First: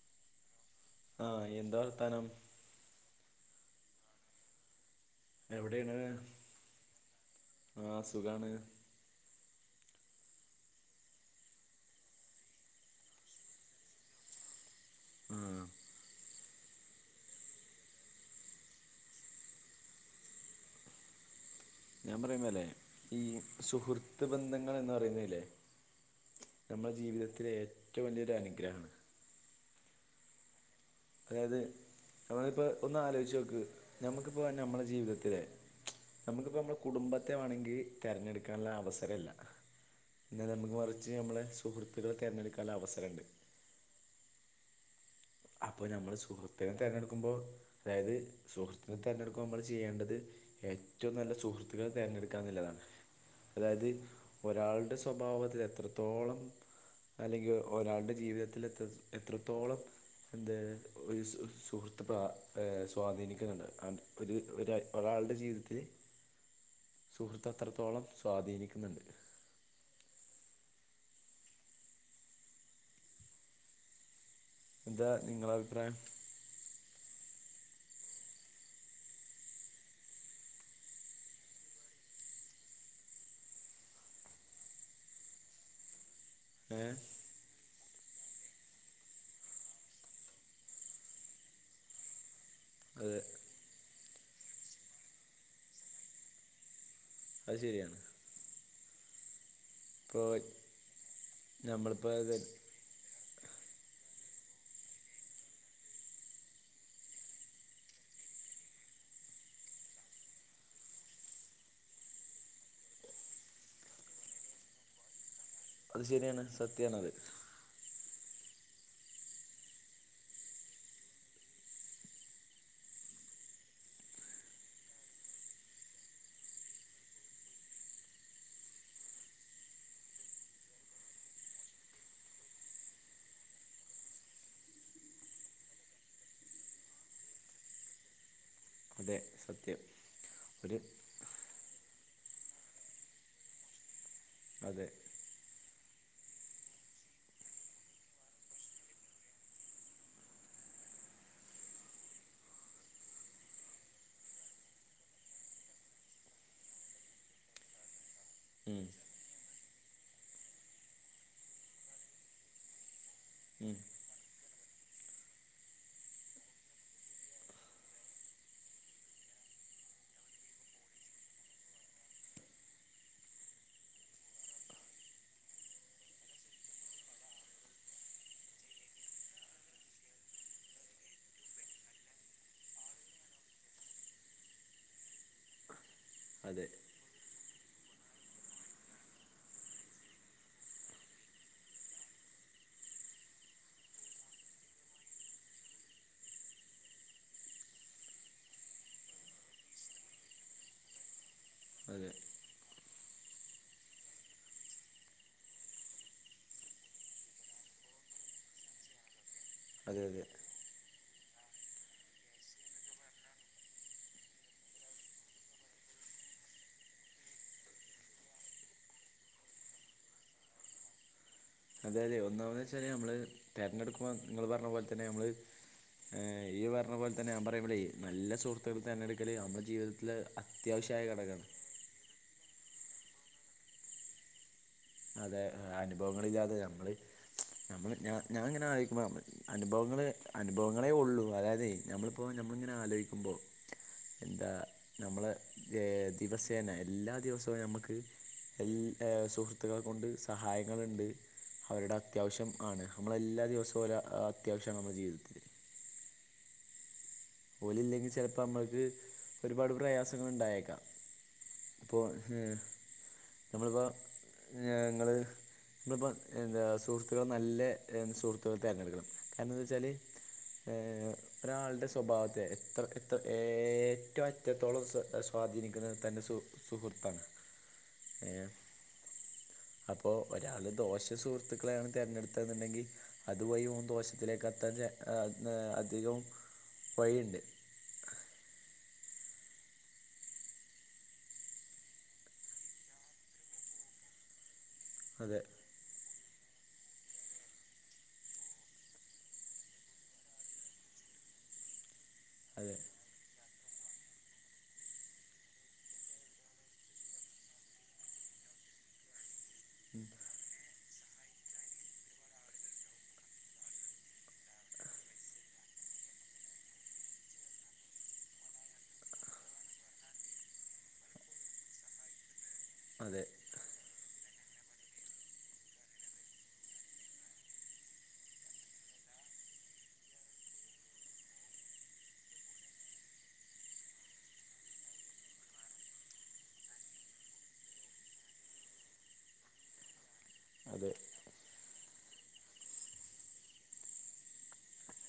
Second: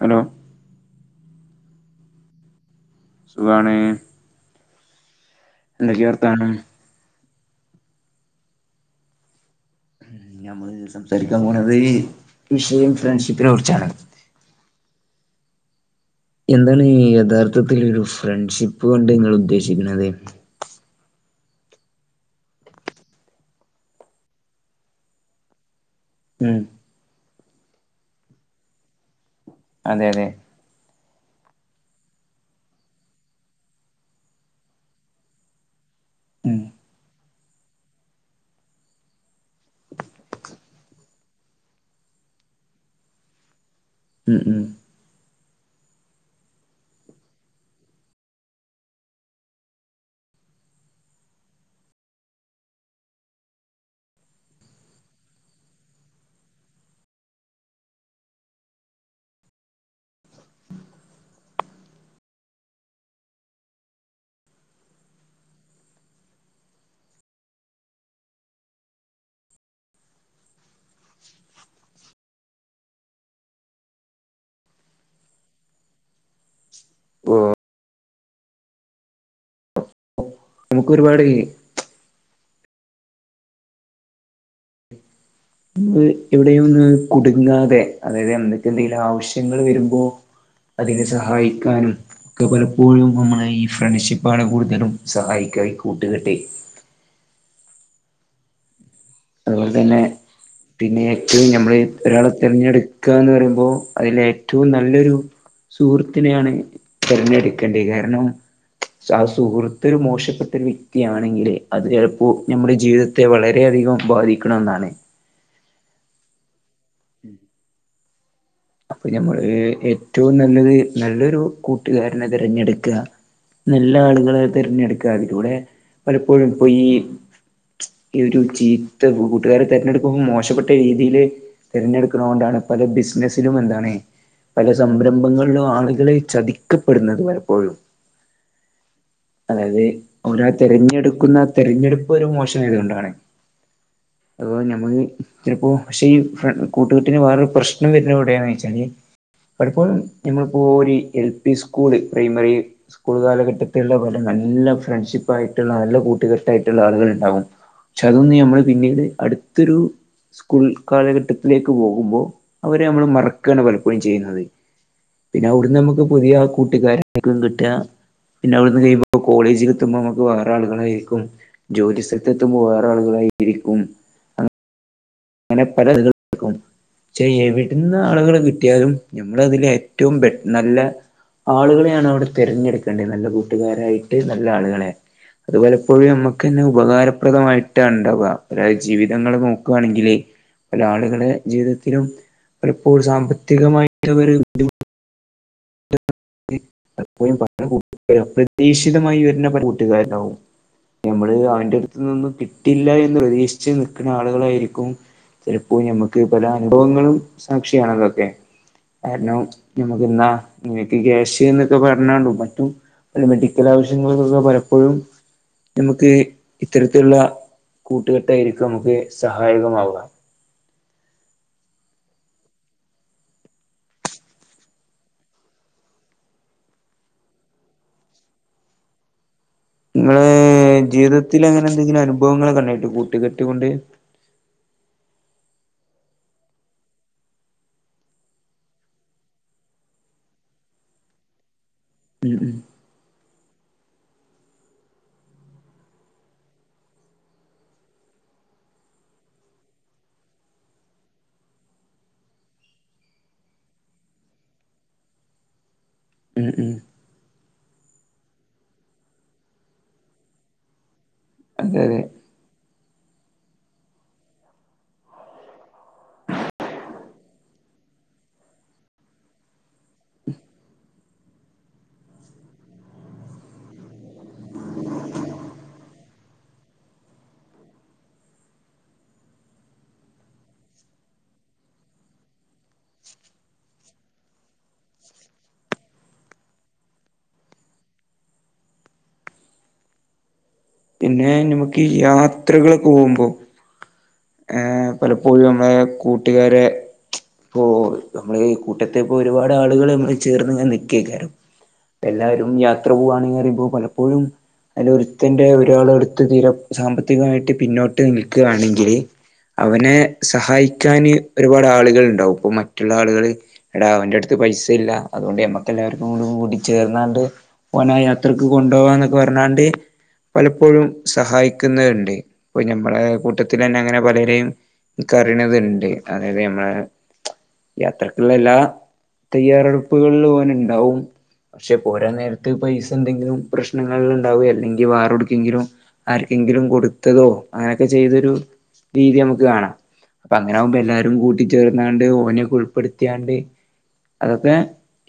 Hello ആഹ് എന്താ വർത്താനം സുഖാണേ എവിടെയാണ് വർത്താനം ആഹ് സുഖാണ് ഞമ്മള് സംസാരിക്കാൻ പോണതേ വിഷയം ഫ്രണ്ട്ഷിപ്പിനെ കുറിച്ചാണ് ആഹ് എന്താണ് യഥാർത്ഥത്തിലൊരു ഫ്രണ്ട്ഷിപ്പ് കൊണ്ട് നിങ്ങൾ ഉദ്ദേശിക്കണത് ഞാൻ പറയുമ്പല്ലെ ഈ സുഹൃത്ത് ബന്ധങ്ങൾ എന്ന് പറയുന്നെല്ലേ ഉം നമ്മള ജീവിതത്തിലെ ഏറ്റോം വല്യൊരു അനുഗ്രഹാണ്. അതെ അതെ അതായത് നമ്മളിപ്പ ഒന്ന് ആലോചിച്ച് നോക്ക് ഞമ്മക്കിപ്പോ ഞമ്മള ജീവിതത്തിലെ നമ്മക്കിപ്പോ ഉം നമ്മള കുടുംബത്തെ വേണെങ്കി തെരഞ്ഞെടുക്കാനുള്ള അവസരല്ല. എന്നാലെ നമുക്ക് മറിച്ച് നമ്മളെ സുഹൃത്തുക്കളെ തെരഞ്ഞെടുക്കാള്ള അവസരണ്ട് മ്മ് മ്മ് അപ്പൊ ഞാമ്മള് സുഹൃത്തിനെ തെരഞ്ഞെടുക്കുമ്പോ അതായത് സുഹൃത്തിനെ തെരഞ്ഞെടുക്കുമ്മള് ചെയ്യേണ്ടത് ഏറ്റോം നല്ല സുഹൃത്തിനെ തെരഞ്ഞെടുക്കാന്നല്ലതാണ്. അതായത് ഒരാളുടെ സ്വഭാവത്തിൽ എത്രത്തോളം അല്ലെങ്കി ഒ ഒരാളുടെ ജീവിതത്തിൽ എത്ര എത്രത്തോളം എന്താത് ഒരു സു സുഹൃത്ത് പ്ര ഏഹ് സ്വാധീനിക്കുന്നുണ്ട് അഹ് ഒര് ഒരാ ഒരാളുടെ ജീവിതത്തില് സുഹൃത്ത് അത്രത്തോളം സ്വാധീനിക്കുന്നുണ്ട്. എന്താ നിങ്ങള അഭിപ്രായം. ഉം നമുക്കൊരുപാട് ൻ എവിടെയും ഏ ഒന്ന് കുടുങ്ങാതെ അതായത് എന്തൊക്കെ എന്തെങ്കിലും ആവശ്യങ്ങൾ വരുമ്പോ അതിനെ സഹായിക്കാനും ഒക്കെ പല ഇപ്പോഴും അതെ നമ്മളെ ഈ ഫ്രണ്ട്ഷിപ്പാണ് കൂടുതലും സഹായിക്കാ ഈ കൂട്ടുകട്ടെ അയ്ശരിയാണ്. അതുപോലെ തന്നെ ഇപ്പോൾ പിന്നെ ഏറ്റവും നമ്മൾ ഒരാളെ നമ്മളിപ്പോൾ തെരഞ്ഞെടു ക്കാന്ന് പറയുമ്പോ അതിലേറ്റവും നല്ലൊരു സുഹൃത്തിനെയാണ് തിരഞ്ഞെടുക്കേണ്ടഅ് കാരണം ക്ഷാ ആഹ് സുഹൃത്തൊരു മോശപ്പെട്ട ഒരു വ്യക്തിയാണെങ്കിൽ അത് ചിലപ്പോ നമ്മുടെ ജീവിതത്തെ വളരെയധികം ബാധിക്കുണൊന്നാണ്. അത് ശരിയാണ് സത്യാണത് [inaudible] അപ്പൊ ഞമ്മള് ഏറ്റവും നല്ലത് നല്ലൊരു കൂട്ടുകാരനെ തിരഞ്ഞെടുക്കാ നല്ല ആളുകളെ തിരഞ്ഞെടുക്കാ അതിലൂടെ പലപ്പോഴും ഇപ്പോ ഈ ഈ ഒരു ചീത്ത കൂട്ടുകാരെ തിരഞ്ഞെടുക്കുമ്പോ മോശപ്പെട്ട രീതിയില് തിരഞ്ഞെടുക്കുണോണ്ടാണ് പല ബിസിനസ്സ് ത്തിലും എന്താണ് പല സംരംഭങ്ങളിലും ആളുകള് ചതിക്കപ്പെടുന്നത് പലപ്പോഴും അതെ സത്യം അതായത് ഓരാ ഒരു തിരഞ്ഞെടുക്കുന്ന തിരഞ്ഞെടുപ്പ് ഒരു മോശം ആയതു കൊണ്ടാണ് അഥവാ അതെ നമ്മള് ചിലപ്പോ പക്ഷേ ഈ ഫ്രെ കൂട്ടുകെട്ടിന് വേറൊരു പ്രശ്നം വരുന്നതെവിടെയാന്ന് വെച്ചാല് പലപ്പോഴും ഞമ്മളിപ്പോ ഒരു L P school primary school കാലഘട്ടത്തിലുള്ള ബൻ ട്ട് നല്ല ഫ്രണ്ട്ഷിപ്പ് ആയിട്ടുള്ള നല്ല കൂട്ടുകെട്ടായിട്ടുള്ള ആളുകൾ ഉണ്ടാാവും ചലോന്ന് നമ്മള് ഉം പിന്നീട് അടുത്തൊരു സ്കൂൾ കാലഘട്ടത്തിലേക്ക് പോകുമ്പോ അവരെ നമ്മള് മറക്കാണ് ഉം പലപ്പോഴും ചെയ്യുന്നത് പിന്നെ അവിടുന്ന് നമുക്ക് പുതിയ കൂട്ടുകാരക്കും കിട്ട പിന്നെ അവിടുന്ന് കഴിയുമ്പോ ഇപ്പ കോളേജിൽ എത്തുമ്പോ നമുക്ക് വേറെ ആളുകളായിരിക്കും ജോലി സ്ഥലത്ത് എത്തുമ്പോ വേറെ ആളുകളായിരിക്കും അങ്ങനെ പല ഇതി ക്കും ചെ എവിടുന്ന് ആളുകളെ കിട്ടിയാലും ഞമ്മൾ അതില് ഏറ്റവും ബെറ്റ് നല്ല ആളുകളെയാണ് അവിടെ തിരഞ്ഞെടുക്കേണ്ടത് നല്ല കൂട്ടുകാരായിട്ട് നല്ല ആളുകളെ അത്പലപ്പോഴും നമ്മുക്ക് തന്നെ അതെ ഉപകാരപ്രദമായിട്ടാണ് ഉണ്ടാവാ ഒരാളെ ജീവിതങ്ങള് നോക്കുവാണെങ്കിൽ പല ആളുകളെ ജീവിതത്തിലും പലപ്പോഴും സാമ്പത്തികായിട്ടവര് അ് പലപ്പോഴും പല കൂട്ടുകാരും അപ്രതീക്ഷിതമായി വരുന്ന പല കൂട്ടുകാരുണ്ടാവും ഞമ്മള് അവന്റെടുത്തു അതെ നിന്നൊന്നും കിട്ടില്ല എന്ന് പ്രതീക്ഷിച്ച് നിൽക്കുന്ന ആളുകളായിരിക്കും ചിലപ്പോ ഞമ്മക്ക് പല അനുഭവങ്ങളും സാക്ഷിയാണ് അതൊക്കെ കാരണം അതെ അതെ ഞമ്മക്കിന്ന പിക്യാഷ് ന്നൊക്കെ പറഞ്ഞാണ്ടും മറ്റും മെഡിക്കൽ ആവശ്യങ്ങൾക്കൊക്കെ പലപ്പോഴും നമുക്ക് ഇത്തരത്തിലുള്ള കൂട്ടുകെട്ടായിരിക്കും നമുക്ക് സഹായകമാവാ അതെ അതെ ഒന്നാമെന്ന് വെച്ചാൽ നമ്മൾ തിരഞ്ഞെടുക്കുമ്പോ നിങ്ങള് പറഞ്ഞ പോലെ തന്നെ നമ്മള് ഏഹ് ഈ പറഞ്ഞ പോലെതന്നെ ഞാ പറുമ്പോളേ നല്ല സുഹൃത്തുക്കൾ തെരഞ്ഞെടു ക്കല് നമ്മുടെ ജീവിതത്തില് നിങ്ങള് അത്യാവശ്യായ ജീവിതത്തിൽ ഘടകാണ് അങ്ങനെ എന്തെങ്കിലും അനുഭവങ്ങളൊക്കെ ണ്ടായിട്ട് കൂട്ടുകെട്ട് കൊണ്ട് അതെ അനുഭവങ്ങളില്ലാതെ നമ്മള് ഞമ്മൾ ഞാ ഞാൻ ഇങ്ങനെ ആലോചിക്കുമ്പോള് അനുഭവങ്ങള് അനുഭവങ്ങളേ ഉള്ളൂ അതായതെ നമ്മൾ ഇപ്പോ ഉം ഉം നമ്മളിങ്ങനെ ആലോയ്ക്കുമ്പോ എന്താ നമ്മളെ ഏഹ് ദിവസേന എല്ലാ ദിവസവും നമ്മുക്ക് എൽ ഏഹ് സുഹൃത്തുക്കളെ കൊണ്ട് സഹായങ്ങളുണ്ട്. അവരുടെ അത്യാവശ്യം ആണ് നമ്മളല്ലാ ദിവസവും ഓലെ ആഹ് അത്യാവശ്യമാണ് നമ്മളെ ജീവിതത്തില് ഉം ഉം ഓലില്ലെങ്കി ചെലപ്പോ നമ്മക്ക് ഒരുപാട് പ്രയാസങ്ങള്ണ്ടായേക്കാം. അതെ അതെ ഇപ്പോ ഹ് നമ്മളിപ്പോ ഏഹ് ഇങ്ങള് ന്ന്പ്പം എന്താ സുഹൃത്തുക്കളെ നല്ല സുഹൃത്തുക്കളെ തെരഞ്ഞെടുക്കണം കാരണം എന്താച്ചാല് ഏഹ് ഒരാളുടെ സ് സ്വഭാവത്തെ എത്ര എത്ര ഏറ്റവും അറ്റത്തോളം സ് സ്വാധീനിക്കുന്നത് തന്റെ സു സുഹൃത്താണ്. ഉം [inaudible] ഏഹ് [inaudible] അപ്പോ ഒരാള് ദോഷം സുഹൃത്തുക്കളെയാണ് തിരഞ്ഞെടുത്തത് ന്ന്ണ്ടെങ്കി അത് വഴി ഓൻ ദോഷത്തിലേക്ക് എത്താൻ ചാൻ എ എ അധികം വഴിയിണ്ട് പിന്നെ നമുക്ക് യാത്രകള് പോകുമ്പോ. ഏഹ് അതെ പലപ്പോഴും നമ്മളെ കൂട്ടുകാരെ ഇപ്പോ നമ്മള് ഈ കൂട്ടത്തെ ഇപ്പോ ഒരുപാട് ആളുകള് നമ്മളെ ചേർന്ന് ങ്ങനെ നിക്കേക്കാരം. എല്ലാരും അതെ യാത്ര പോകാണ്നറിയുമ്പോ പലപ്പോഴും. അതിലൊരുത്തന്റെ ഒരാളടുത്ത് തീരെ സാമ്പത്തികമായിട്ട് പിന്നോട്ട് നിൽക്കുകയാണെങ്കില്. അവനെ സഹായിക്കാന് ഒരുപാട് ആളുകള്ണ്ടാവും ഇപ്പൊ മറ്റുള്ള ആളുകള് എടാ അവന്റെടുത്ത് പൈസ ഇല്ല അതുകൊണ്ട് ഞമ്മക്ക് എല്ലാവർക്കൂടി കൂടി ചേർന്നാണ്ട് ഓനാ യാത്രക്ക് കൊണ്ടുപോവാന്നൊക്കെ പറഞ്ഞാണ്ട് പലപ്പോഴും സഹായിക്കുന്നവര്ണ്ട് ഇപ്പൊ ഞമ്മള അതെ കൂട്ടത്തിലന്നെ അങ്ങനെ പലരേം ഇക്കറീണതുണ്ട് അതായത് ഞമ്മളെ യാത്രക്കുള്ള എല്ലാ തയ്യാറെടുപ്പുകളിലും ഓന്ണ്ടാവും. പക്ഷെപോരാനേരത്ത് പൈസ എന്തെങ്കിലും പ്രശ്നങ്ങളില്ണ്ടാവേ അല്ലെങ്കി വേറെടക്കെങ്കിലും. ആർക്കെങ്കിലും കൊടുത്തതോ അങ്ങനെക്കെ ചെയ്തൊരു രീതി നമുക്ക് കാണാം. അപ്പൊ അങ്ങനാവുമ്പോ അതെ എല്ലാരും കൂട്ടിച്ചേർന്നാണ്ട് ഓനെ ഉൾപ്പെടുത്തിയാണ്ട്. അതൊക്കെ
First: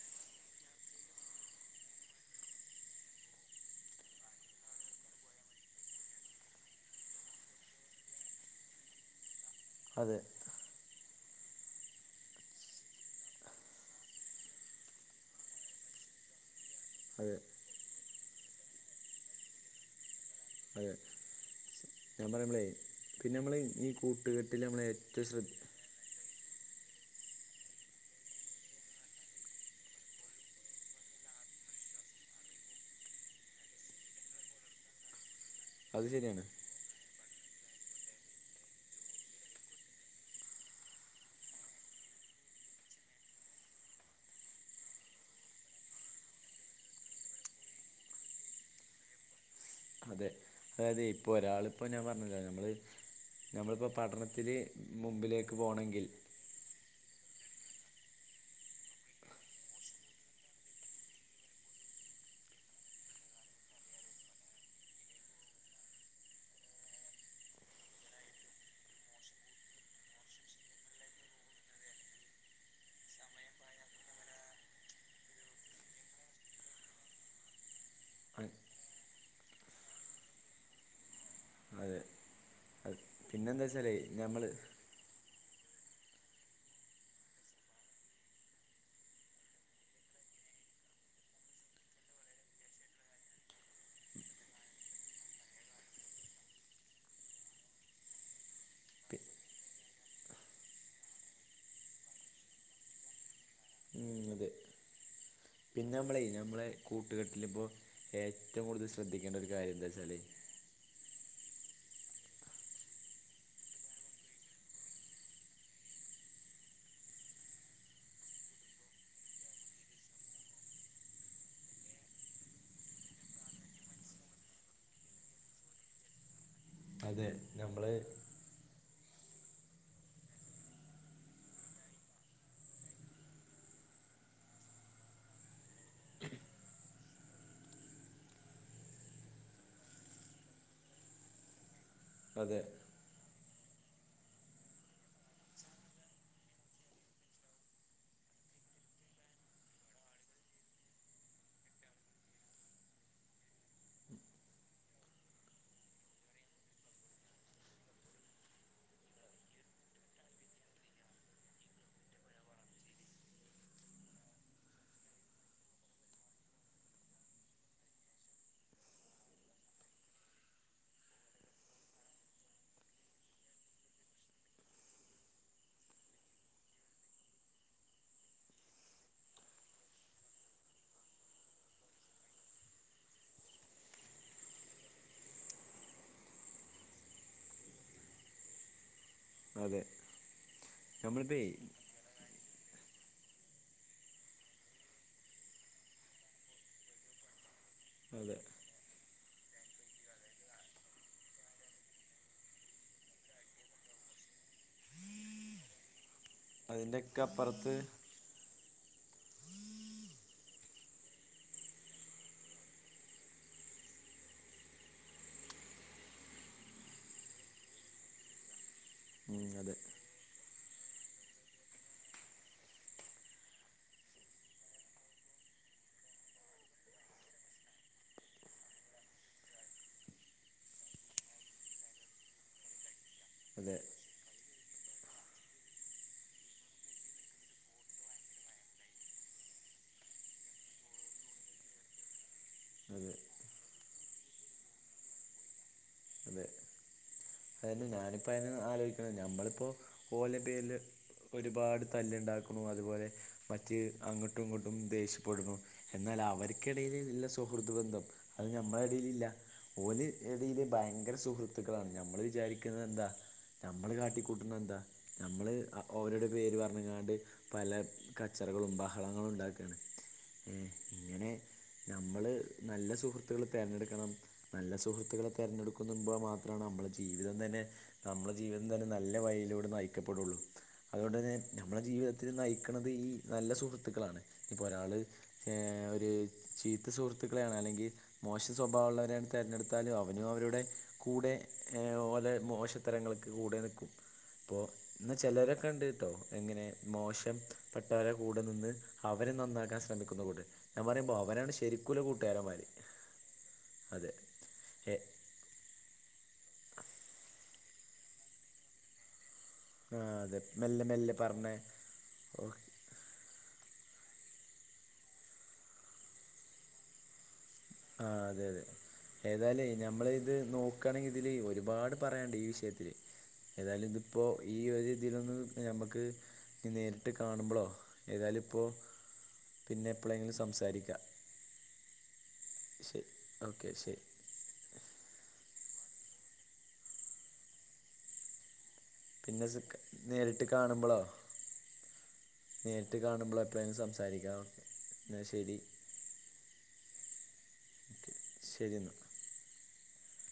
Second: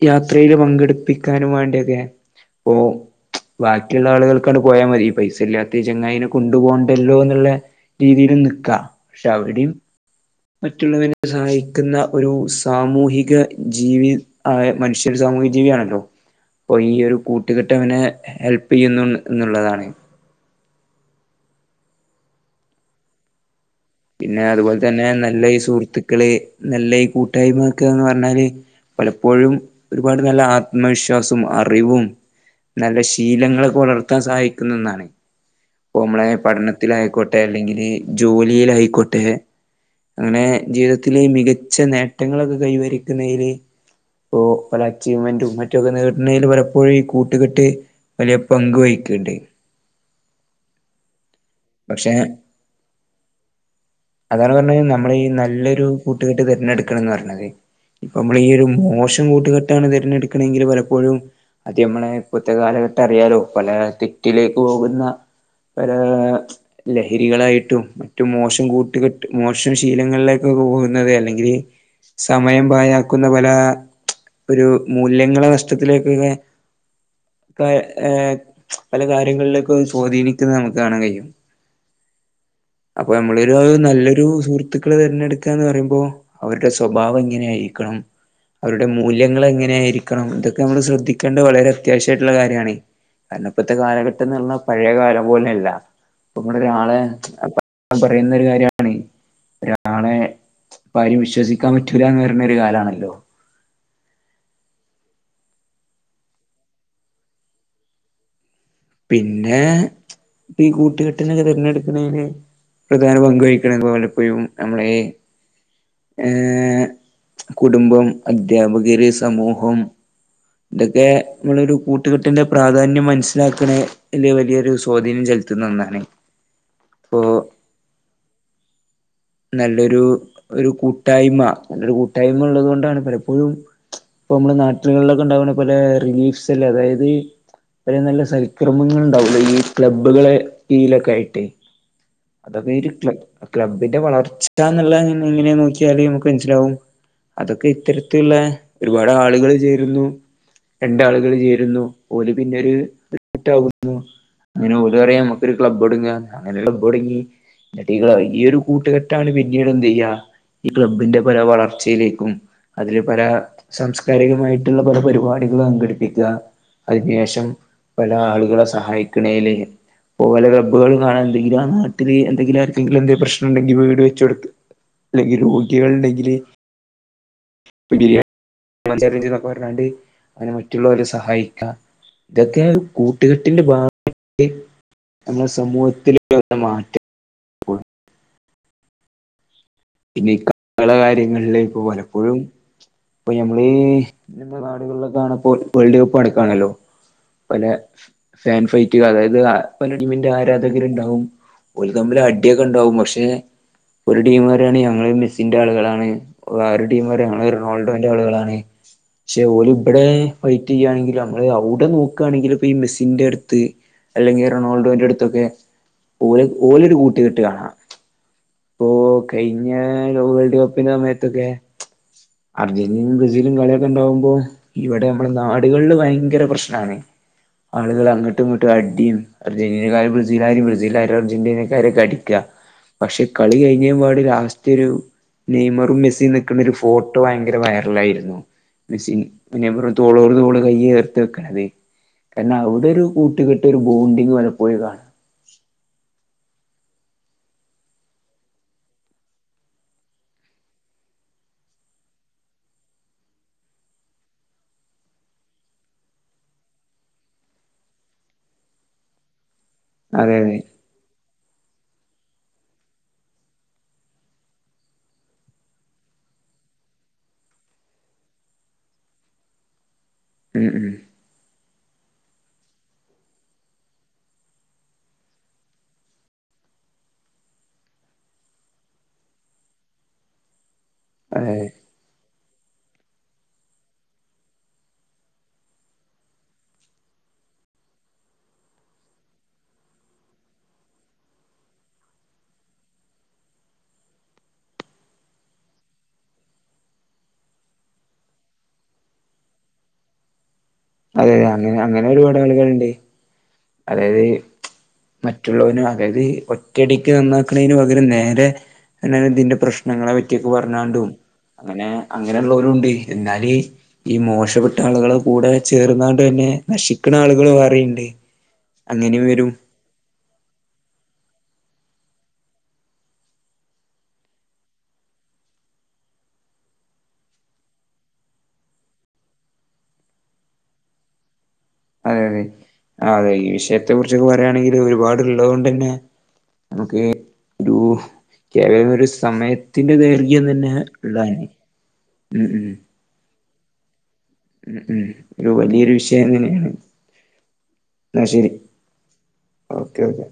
യാത്രയില് പങ്കെടുപ്പിക്കാനും വേണ്ടിയൊക്കെ പോ ബാക്കിള്ള ആളുകൾക്കങ്ട് പോയാ മതി ഈ പൈസല്ലാത്ത ഈ ചെങ്ങായിനെ കൊണ്ടു പോണ്ടല്ലോ ന്നുള്ള രീതിയിലുംനിക്കാ പക്ഷെ അവിടെം. അതെ മറ്റുള്ളവരെ സഹായിക്കുന്ന ഒരു സാമൂഹിക ജീവി ആയ മനുഷ്യ ഒരു സാമൂഹ്യ ജീവിയാണല്ലോ അപ്പൊ ഈ ഒരു അതെ കൂട്ടുകെട്ടവനെ ഹെൽപെയ്യുന്നു എന്നുള്ളതാണ്. അതെ ഞാൻ പറയുമ്പളെ പിന്നെ മ്മള് ഈ പിന്നെ കൂട്ടുകെട്ടിൽ അതുപോലെ നമ്മൾ തന്നെ ഏറ്റവും ശ്രദ്ധ നല്ല ഈ സുഹൃത്തുക്കള് നല്ല ഈ കൂട്ടായ്മേക്കേന്ന് പറഞ്ഞാല്. പലപ്പോഴും ഒരുപാട് നല്ല ആത്മവിശ്വാസോം അറിവും. നല്ല ശീലങ്ങളൊക്കെ വളർത്താൻ സഹായിക്കുന്ന ഒന്നാണ്. ഇപ്പൊ അത് മ്മളെ ശരിയാണ് പഠനത്തിലായിക്കോട്ടെ അല്ലെങ്കില് ജോലിയിലായിക്കോട്ടെ അങ്ങനെ ജീവിതത്തില് മികച്ച നേട്ടങ്ങളൊക്കെ കൈവരിക്കുന്നതില് ഇപ്പോ പല അച്ചീവ്മെന്റും മറ്റൊക്കെ നേടണേല് പലപ്പോഴും ഈ കൂട്ടുകെട്ട് വലിയ പങ്ക് വഹിക്കണണ്ട്. അതെ അതായതെ ഇപ്പോ ഒരാളിപ്പോ ഞാൻ പക്ഷെ പറഞ്ഞില്ലേ ഞമ്മള് ഞമ്മളിപ്പോ അതാണ് പഠനത്തില് പറഞ്ഞത് നമ്മൾ ഈ മുമ്പിലേക്ക് നല്ലൊരു പോണെങ്കിൽ കൂട്ടുകെട്ട് തിരഞ്ഞെടുക്കണംന്ന് പറഞ്ഞത് ഇപ്പൊ നമ്മൾ ഈ ഒരു മോശം കൂട്ടുകെട്ടാണ് തെരഞ്ഞെടുക്കണെങ്കില് പലപ്പോഴും അത് ഞമ്മളെ ഇപ്പോത്തെ കാലഘട്ട അറിയാലോ പല തെറ്റിലേക്ക് പോകുന്ന ഒരു ലഹരികളായിട്ടും മറ്റും മോശം കൂട്ടുകെട്ട് മോശം ശീലങ്ങളിലേക്കൊക്കെ പോകുന്നത് അല്ലെങ്കില് സമയം പായാക്കുന്ന പല ഒരു മൂല്യങ്ങളെ നഷ്ടത്തിലേക്കൊക്കെ ഇപ്പോ അ- പല കാര്യങ്ങളിലേക്കും സ്വാധീനിക്കുന്നത് നമുക്ക് കാണാൻ കഴിയും. അതെ അത് അപ്പൊ ഞമ്മളൊരു പിന്നെന്താ വെച്ചാൽ നല്ലൊരു നമ്മൾ സുഹൃത്ത് ക്കള് തെരഞ്ഞെടുക്കാന്ന് പറയുമ്പോ അവരുടെ സ്വഭാവം എങ്ങനെയായിരിക്കണം അവരുടെ മൂല്യങ്ങൾ എങ്ങനെയായിരിക്കണം ഇതൊക്കെ നമ്മൾ ശ്രദ്ധിക്കേണ്ട വളരെ അത്യാവശ്യായിട്ടുള്ള കാര്യാണ് കാരണം ഇപ്പത്തെ കാലഘട്ടംന്ന് പറഞ്ഞാ പഴയ കാലം പോലെയല്ല. ഇപ്പ നമ്മടെ ഒരാളെ പറയുന്ന ഒരു കാര്യാണ് ഒരാളെ ഇപ്പാരേം വിശ്വസിക്കാൻ പറ്റൂല്ല എന്ന് വരണ ഒരു കാലാണല്ലോ? ഉം അതെ പിന്നെ മ്മളെ ഞമ്മളെ കൂട്ടുകെട്ടിലിപ്പോ ഏറ്റവും കൂടുതൽ ശ്രദ്ധിക്കേണ്ട ഒരു പിന്നെ കാര്യം എന്താ വെച്ചാൽ ഈ കൂട്ടുകെട്ടിനൊക്കെ തിരഞ്ഞെടുക്കുന്നേല് പ്രധാന പങ്ക് വഹിക്കണ പോലെപ്പഴും നമ്മളെ ഏഹ് കുടുംബം അദ്ധ്യാപകര് സമൂഹം ഇതൊക്കെ നമ്മളൊരു കൂട്ടുകെട്ടിന്റെ പ്രാധാന്യം മനസ്സിലാക്ക ണേ വലിയ വലിയൊരു സ്വാധീനം ചെലുത്തുന്ന ഒന്നാണ് ഇപ്പോ അതെ ഞമ്മള് നല്ലൊരു ഒരു കൂട്ടായ്മ നല്ലൊരു കൂട്ടായ്മ ഉള്ളത് കൊണ്ടാണ് പലപ്പോഴും ഇപ്പൊ നമ്മള് നാട്ടിലുകളിലൊക്കെ ഉണ്ടാവണ പോലെ റിലീഫ്സ് ല് അതായത് ഒരെ നല്ല സൽക്രമങ്ങൾ ഉണ്ടാവുള്ളു ഈ ക്ലബ്ബുകളെ ഈലൊക്കെ ആയിട്ടേ അതെ അതൊക്കെ ഈ ഒരു ക്ല ക്ലബ്ബിന്റെ വളർച്ച എന്നുള്ള എങ്ങനെ നോക്കിയാല് നമുക്ക് മനസ്സിലാവും. അതൊക്കെ ഇത്തരത്തിള്ളെ ഒരുപാട് ആളുകൾ ചേരുന്നു. രണ്ടാളുകള് ചേരുന്നു ഓല് പിന്നൊര് സെറ്റാകുന്നു അങ്ങനെ ഓല് പറയാ ഞമ്മക്ക് ഒരു ക്ലബ് ഒടുങ്ങ അങ്ങനെ ക്ലബ്ടങ്ങി എന്നിട്ട് ഈ ഒരു കൂട്ടുകെട്ടാണ് പിന്നീട് എന്ത് ചെയ്യാ ഈ ക്ലബ്ബിന്റെ പല വളർച്ചയിലേക്കും. അതില് പല സാംസ്കാരികമായിട്ടുള്ള പല പരിപാടികൾ സംഘടിപ്പിക്ക. അതിനേഷം പല ആളുകളെ സഹായിക്കണെലേ ഓലെ ക്ലബുകളിൽ കാണാ എന്തെങ്കിലും ആ നാട്ടില് എന്തെങ്കിലും ആക്കെങ്കിലും എന്തെ പ്രശ് ട്ടുണ്ടെങ്കി വീട് വെച്ച കൊടുക്ക അല്ലെങ്കി രോഗികള ഉണ്ടെങ്കില് പിടിക കാര്യം ചെയ്ത പർഞ്ഞാണ്ട് അതിനെ മറ്റുള്ളോരെ സഹായിക്ക ഇതൊക്കെ കൂട്ടുകെട്ടിന്റെ ഭാഗ നമ്മുടെ സമൂഹത്തിലുള്ള മാറ്റം. കൂൾ അതെ. പിന്നെ ഈ ക ള കാര്യങ്ങളില ഇപ്പൊ നമ്മളിപ്പോൾ പലപ്പോഴും. ഇപ്പൊ ഞമ്മളീ നാടുകളിലാണപ്പോ വേൾഡ് കപ്പ് നടക്കാണല്ലോ പല അതെ ഫാൻ ഫൈ അതായത് പല ടീമിന്റെ ആരാധകരുണ്ടാവും ഒരു തമ്മില് അടിയൊക്കെ ഉണ്ടാവും പക്ഷെ ഒരു ടീം പറയാണ് ഞങ്ങള് മെസ്സിന്റെ ആളുകളാണ് ആഹ് ഒരു ടീം അതിൻ്റെയൊക്കെ പറയാണ് ഞങ്ങള് അപ്പുറത്ത് റൊണാൾഡോ ആ ന്റാളുകളാണ്. ക്ഷെ ഓല് ഇബ്ടെ ഫൈറ്റ് ചെയ്യാണെങ്കിലും നമ്മള് ഔടെ നോക്കാണെങ്കിലും ഇപ്പ ഈ മെസ്സിന്റെ അടുത്ത് അല്ലെങ്കി റൊണാൾഡോന്റെ അടുത്തൊക്കെ ഓല് ഓലൊരു കൂട്ടുകെട്ട് കാണാം. ഇപ്പോ ഉം, കഴിഞ്ഞ അതെ വേൾഡ് കപ്പിന്റെ സമയത്തൊക്കെ അർജന്റീനയും ബ്രസീലും കളിയൊക്കെ ഉണ്ടാവുമ്പോ ഇവിടെ നമ്മളുടെ നാടുകളില് ഭയങ്കര പ്രശ്നാണ്. ആളുകൾ അങ്ങട്ടും ഇങ്ങോട്ടും അടിയും അർജന്റീനക്കാര് ബ്രസീലാരും ബ്രസീലാരും അർജന്റീനക്കാരൊക്കെ അടിക്ക പക്ഷെ കളി അതെ കഴിഞെപ്പാ ലാസ്റ്റ് ഒരു നെയ്മറും മെസ്സി നിക്കുന്ന ഒരു ഫോട്ടോ ഭയങ്കര വൈറലായിരുന്നു. മെസിൻ പിന്നെ തോളോറ് തോള് കയ്യേർത്ത് വെക്കണതെ കാരണം അവിടെ ഒരു അതെ കൂട്ടുകെട്ട് ഒരു ബോണ്ടിങ്ങ് പലപ്പോളും കാണ അതെ. അതായത് ഞാനിപ്പോ അതിനെ ആലോചിക്കണ ഞമ്മളിപ്പോ ഓല പേരില് ഒരുപാട് തല്ലിണ്ടാക്കുണു അതുപോലെ മറ്റ് അങ്ങട്ടും ഇങ്ങട്ടും ദേഷ്യപ്പെടുന്നു. എന്നാൽ അവർക്കിടേൽ ഇല്ല സുഹൃദ് ബന്ധം അത് ഞമ്മളെ ഇടേൽ ഇല്ല. ഓല് അതെ അതെ ഇടയില് ഭയങ്കര സുഹൃത്തുക്കളാണ് നമ്മള് വിചാരിക്കുന്നത് എന്താ നമ്മള് കാട്ടിക്കൂട്ടുണ എന്താ നമ്മള് അവരുടെ പേര് പറഞ്ഞ്ങ്ങാണ്ട് പല കച്ചറകളും ബഹളങ്ങളും ഉണ്ടാക്കാണ് ഉം ഏഹ് ഉം ഇങ്ങനെ ഞമ്മള് നല്ല സുഹൃത്തുക്കള് തെരഞ്ഞെടുക്കണം നല്ല സുഹൃത്തുക്കളെ തെരഞ്ഞെടുക്കുന്നുമ്പൾ മാത്രമാണ് നമ്മള് ജീവിതം തന്നെ നമ്മളെ ജീവിതം തന്നെ നല്ല വഴിയിലൂടെ നയിക്കപ്പെടുള്ളു. അതുകൊണ്ട് തന്നെ അതെ ഞമ്മളെ ജീവിതത്തിൽ നയിക്കണത് ഈ നല്ല സുഹൃത്തുക്കളാണ് ഇപ്പോ ഒരാള് ശേഹ് ഒരു ചീത്ത സുഹൃത്തുക്കളെയാണ് അല്ലെങ്കി മോശ സ്വഭാവമുള്ളവരെയാണ് തിരഞ്ഞെടുത്താലും അവനും അവരുടെ കൂടെ ഏഹ് ഓല് മോശത്തരങ്ങൾക്ക് കൂടെ നിക്കും. അപ്പോ എന്നാ ചെലരൊക്കെ ഉണ്ട് കേട്ടോ എങ്ങനെ മോശം പെട്ടവരെ കൂടെ നിന്ന് അവരെ നന്നാക്കാൻ ശ്രമിക്കുന്ന കൂട്ട് ഞാൻ പറയുമ്പോ അതെ അതെ അവരാണ് അങ്ങനെ ശരിക്കുളള അങ്ങനെ ഒരുപാട് കൂട്ടുകാരന്മാര്. ആളുകളുണ്ട് അതായത് മറ്റുള്ളവന് അതായത് ഒറ്റടിക്ക് നന്നാക്കണെന് പകരം നേരെ എന്ന ഇതിന്റെ ആ പ്രശ്നങ്ങളെ അതെ പറ്റിയൊക്കെ മെല്ലെ പറഞ്ഞാണ്ടും മെല്ലെ പറഞ്ഞേ അങ്ങനെ ഓ അങ്ങനെള്ള ഓലും ഉണ്ടേ. എന്നാല് ഈ മോശപ്പെട്ട ആളുകൾ കൂടെ ചേർന്നാണ്ട് തന്നെ നശിക്കണ ആളുകളും വെറേ ഇണ്ട്. ആ അതെ അതെ. ഏതായാലെ ഞമ്മൾ ഇത് നോക്കയാണെങ്കിൽ ഇതില് ഒരുപാട് പറയാണ്ട് ഈ വിഷയത്തില്. ഏതായാലും ഇതിപ്പോ ഈ ഒരു ഇതിലൊന്ന് ഞമ്മക്ക് നേരിട്ട് കാണുമ്പളോ ഏതായാലും ഇപ്പോ പിന്നെ എപ്പളേങ്കിലും സംസാരിക്കാം. അതെ അതെ ശരി ആഹ് അതെ ഈ ഓക്കെ വിഷയത്തെ ശരി കുറിച്ച് ഒക്കെ പ പറയാണെങ്കില് ഒരുപാടുള്ളത് കൊണ്ട് തന്നെ നമുക്ക് ഒരു കേവലം ഒരു പിന്നെ സ് സമയത്തിന്റെ ദൈർഘ്യം നേരിട്ട് തന്നെ കാണുമ്പോളോ ഉള്ളാന് ഉം ഉം നേരിട്ട് കാണുമ്പോൾ എപ്പളേലും സംസാരിക്കാം ഉം ഉം എന്നാൽ ഒരു ശരി വലിയൊരു വിഷയം തന്നെയാണ് ഓക്കെ, എന്നാ ശരി എന്നാൽ ഓക്കെ ഓക്കെ